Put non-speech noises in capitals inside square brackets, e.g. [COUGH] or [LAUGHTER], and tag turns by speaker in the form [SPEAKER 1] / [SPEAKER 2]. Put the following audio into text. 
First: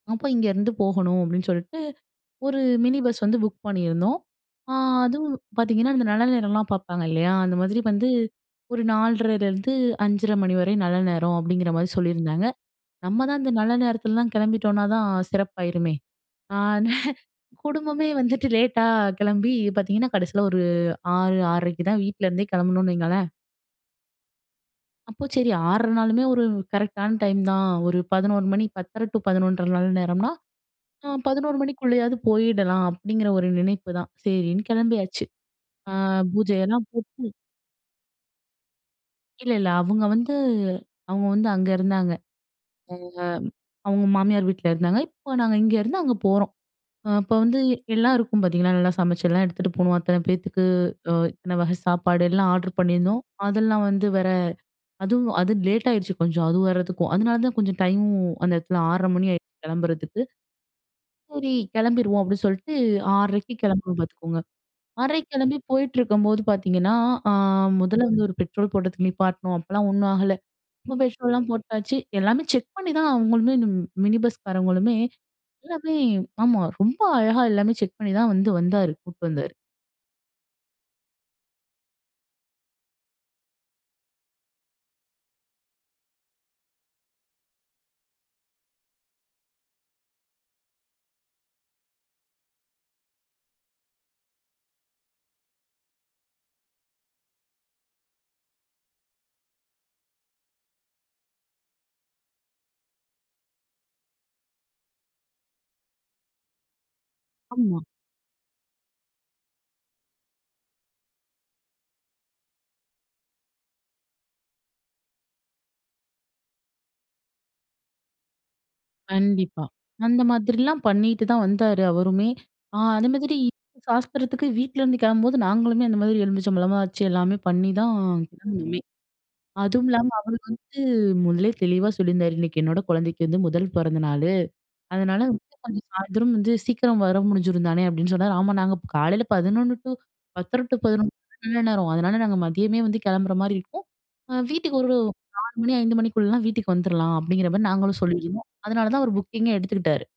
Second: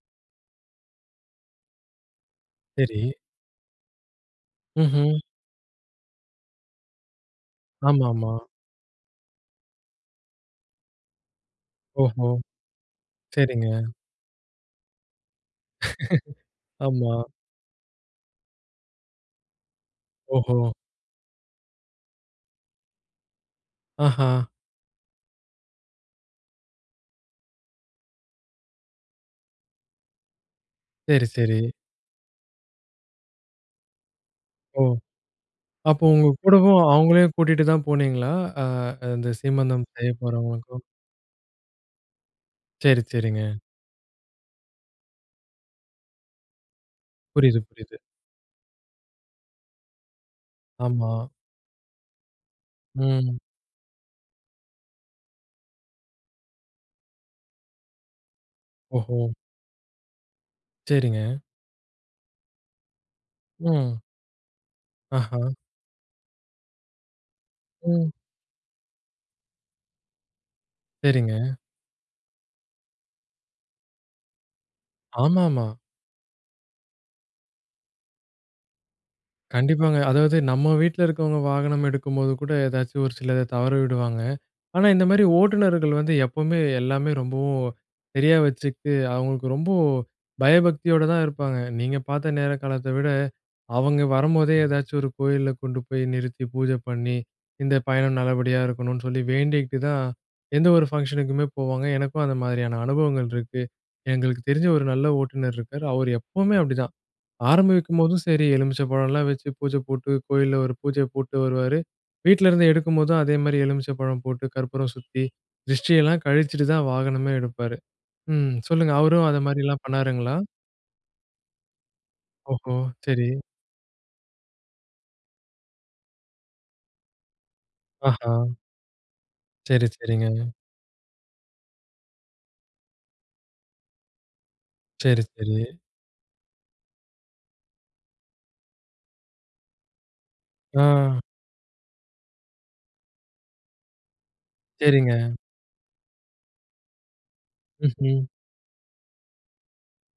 [SPEAKER 1] அப்போ இங்கேருந்து போகணும் அப்டின்னு சொல்லிட்டு, ஒரு மினி
[SPEAKER 2] சரி.
[SPEAKER 1] பஸ் வந்து புக் பண்ணியிருந்தோம். ஆ
[SPEAKER 2] ம்ஹ்ம்.
[SPEAKER 1] அதுவும் பாத்தீங்கன்னா, அந்த நல்ல நேரம்லாம் பாப்பாங்க இல்லையா? அந்த மாதிரி
[SPEAKER 2] ஆமா,
[SPEAKER 1] வந்து
[SPEAKER 2] ஆமா.
[SPEAKER 1] ஒரு 4:30லிருந்து 5:30 மணி வர நல்ல நேரம் அப்டிங்கிற மாரி
[SPEAKER 2] ஓஹோ!
[SPEAKER 1] சொல்லியிருந்தாங்க. நம்ம தான் அந்த
[SPEAKER 2] சரிங்க.
[SPEAKER 1] நல்ல நேரத்துலலாம் கிளம்பிட்டோம்னா தான் சிறப்பாயிருமே. ஆ
[SPEAKER 2] [CHUCKLES] ஆமா.
[SPEAKER 1] குடும்பமே வந்துட்டு லேட்டா கிளம்பி பாத்தீங்கன்னா, கடைசியில ஒரு
[SPEAKER 2] ஓஹோ!
[SPEAKER 1] 6, 6:30க்கு தான் வீட்ல இருந்தே கிளம்புனோன்னு வைங்களேன்.
[SPEAKER 2] ஆஹா.
[SPEAKER 1] அப்போ சரி. 6:30 நாளுமே ஒரு கரெக்டான டைம் தான். ஒரு 11:00 மணி, 10:30 டு 11:30 நல்ல நேரம்னா, ஆ
[SPEAKER 2] சரி,
[SPEAKER 1] 11:00
[SPEAKER 2] சரி.
[SPEAKER 1] மணிக்குள்ளேயாவது போயிடலாம் அப்டிங்கிற ஒரு நினைப்புதான். சரின்னு,
[SPEAKER 2] ஓ!
[SPEAKER 1] கிளம்பியாச்சு. அ
[SPEAKER 2] அப்போ உங்க கூடவும்
[SPEAKER 1] பூஜயெல்லாம்
[SPEAKER 2] அவங்களயும்
[SPEAKER 1] போட்டு
[SPEAKER 2] கூட்டிட்டு தான் போனீங்களா? அ அந்த
[SPEAKER 1] இல்ல, இல்ல.
[SPEAKER 2] சீமந்தம்
[SPEAKER 1] அவங்க
[SPEAKER 2] செய்ய
[SPEAKER 1] வந்து
[SPEAKER 2] போறவங்களுக்கும்.
[SPEAKER 1] அவங்க வந்து அங்க இருந்தாங்க. அவங்க
[SPEAKER 2] சரி, சரிங்க.
[SPEAKER 1] அவங்க மாமியார் வீட்ல இருந்தாங்க, இப்போ நாங்க இங்கே இருந்து அங்க போறோம். அ இப்ப வந்து
[SPEAKER 2] புரிது,
[SPEAKER 1] எ
[SPEAKER 2] புரிது.
[SPEAKER 1] எல்லாம் இருக்கும் பாத்தீங்கன்னா, நல்லா சமைச்சலாம் எடுத்துட்டு போவோம் அத்தன பேத்துக்கு
[SPEAKER 2] ஆமா.
[SPEAKER 1] அ இத்தன வகை சாப்பாடு எல்லாம் ஆர்ட்ர் பண்ணியிருந்தோம்.
[SPEAKER 2] ம்.
[SPEAKER 1] அதெல்லாம் வந்து வர அதுவும். அது லேட் ஆயிடுச்சு கொஞ்சம் அது வரதுக்கும். அதனால தான் கொஞ்சம் டைமும் அந்த இடத்துல 6:30 மணி
[SPEAKER 2] ஓஹோ!
[SPEAKER 1] ஆயிடுச்சு கிளம்புறதுக்கு.
[SPEAKER 2] சரிங்க.
[SPEAKER 1] சரி, கிளம்பிருவோம் அப்டின்னு சொல்லிட்டு 6:30க்கு கிளம்புவோம்
[SPEAKER 2] ம்.
[SPEAKER 1] பாத்துக்கோங்க 6:30க்கு
[SPEAKER 2] ஆஹா.
[SPEAKER 1] கிளம்பி போயிட்டிருக்கும்போது பாத்தீங்கன்னா, ஆ முதல்ல
[SPEAKER 2] ம்.
[SPEAKER 1] வந்து ஒரு பெட்ரோல் போடுறதுக்கு நிப்பாட்டினோம். அப்போலாம் ஒண்ணும் ஆகல. அப்பறம் பெட்ரோலலாம்
[SPEAKER 2] சரிங்க.
[SPEAKER 1] போட்டாச்சு எல்லாமே செக் பண்ணிதான் அவங்களுமே மினி பஸ்காரவங்களுமே
[SPEAKER 2] ஆமாமா.
[SPEAKER 1] எல்லாமே ஆமா ரொம்ப அழகா எல்லாமே செக் பண்ணி தான் வந்து வந்தாரு கூட்டு வந்தாரு.
[SPEAKER 2] கண்டிப்பாங்க. அதாவது, நம்ம வீட்ல இருக்கிறவங்க வாகனம் எடுக்கும்போது கூட எதாச்சும் ஒரு சிலத தவற விடுவாங்க. ஆனா, இந்த மாரி ஓட்டுநர்கள் வந்து எப்போவுமே எல்லாமே ரொம்பவும் சரியா வச்சுக்கிட்டு, அவங்களுக்கு ரொம்பொ பயபக்தியோட தான் இருப்பாங்க. நீங்க பாத்த நேர காலத்த விட, அவங்க வரும்போதே எதாச்சும் ஒரு கோயில்ல கொண்டு போய் நிறுத்தி பூஜை பண்ணி, இந்த பயணம் நல்லபடியா இருக்கணும்னு சொல்லி வேண்டிக்கிட்டு, தான் எந்த ஒரு ஃபங்ஷன்னுக்குமே போவாங்க. எனக்கும் அந்த மாதிரியான அனுபவங்கள் இருக்கு. எங்களுக்கு தெரிஞ்ச ஒரு நல்ல ஓட்டுநர் இருக்காரு. அவரு எப்பவுமே அப்டிதான்.
[SPEAKER 1] ஆமா.
[SPEAKER 2] ஆரம்பிக்கும்போதும் சரி, எலுமிச்சை பழம்லாம் வச்சு பூஜ போட்டு, கோயில்ல ஒரு பூஜய போட்டு வருவாரு. வீட்லருந்து எடுக்கும்போதும் அதேமாரி எலுமிச்ச பழம் போட்டு, கற்பூரம் சுத்தி, திரிஷ்டியெல்லாம் கழிச்சிட்டு தான் வாகனமே எடுப்பாரு. ம், சொல்லுங்க. அவரும்
[SPEAKER 1] கண்டிப்பா.
[SPEAKER 2] அந்தமாதிரிலாம்
[SPEAKER 1] அந்த
[SPEAKER 2] பண்ணாருங்களா?
[SPEAKER 1] மாதிரிலாம் பண்ணிட்டு தான் வந்தாரு அவருமே.
[SPEAKER 2] ஓஹோ!
[SPEAKER 1] ஆ, அத
[SPEAKER 2] சரி.
[SPEAKER 1] மாதிரி சாஸ்திரத்துக்கு வீட்லேருந்து கிளம்பும்போது, நாங்களுமே அந்த மாதிரி எலுமிச்ச பழமலாம் வச்சி, எல்லாமே பண்ணிதான்
[SPEAKER 2] ஆஹா.
[SPEAKER 1] கிளம்புனோமே.
[SPEAKER 2] சரி,
[SPEAKER 1] அதுவும் இல்லாம, அவரு
[SPEAKER 2] சரிங்க.
[SPEAKER 1] வந்து முதலே தெளிவா சொல்லியிருந்தாரு, இன்னைக்கு என்னோட குழந்தைக்கு வந்து முதல் பொறந்த நாளு. அதனால
[SPEAKER 2] சரி, சரி.
[SPEAKER 1] கொஞ்சம் சாயந்தரம் வந்து சீக்கிரம் வர முடிஞ்சிரும் தானே அப்டின்னு சொன்னாரு. ஆமா. நாங்க காலையில 11:00-10:30-11:00
[SPEAKER 2] அ.
[SPEAKER 1] நல்ல நேரம். அதனால், நாங்க மதியமே வந்து கிளம்புற மாரி இருக்கும். அ வீட்டுக்கு ஒரு
[SPEAKER 2] சரிங்க.
[SPEAKER 1] 4:00 மணி, 5:00 மணிக்குள்ளலாம் வீட்டுக்கு வந்துரலாம் அப்டிங்கிற மாரி நாங்களும்
[SPEAKER 2] ம்ஹ்ம்.
[SPEAKER 1] சொல்லியிருந்தோம். அதனால தான் அவரு புக்கிங்கே எடுத்துக்கிட்டாரு.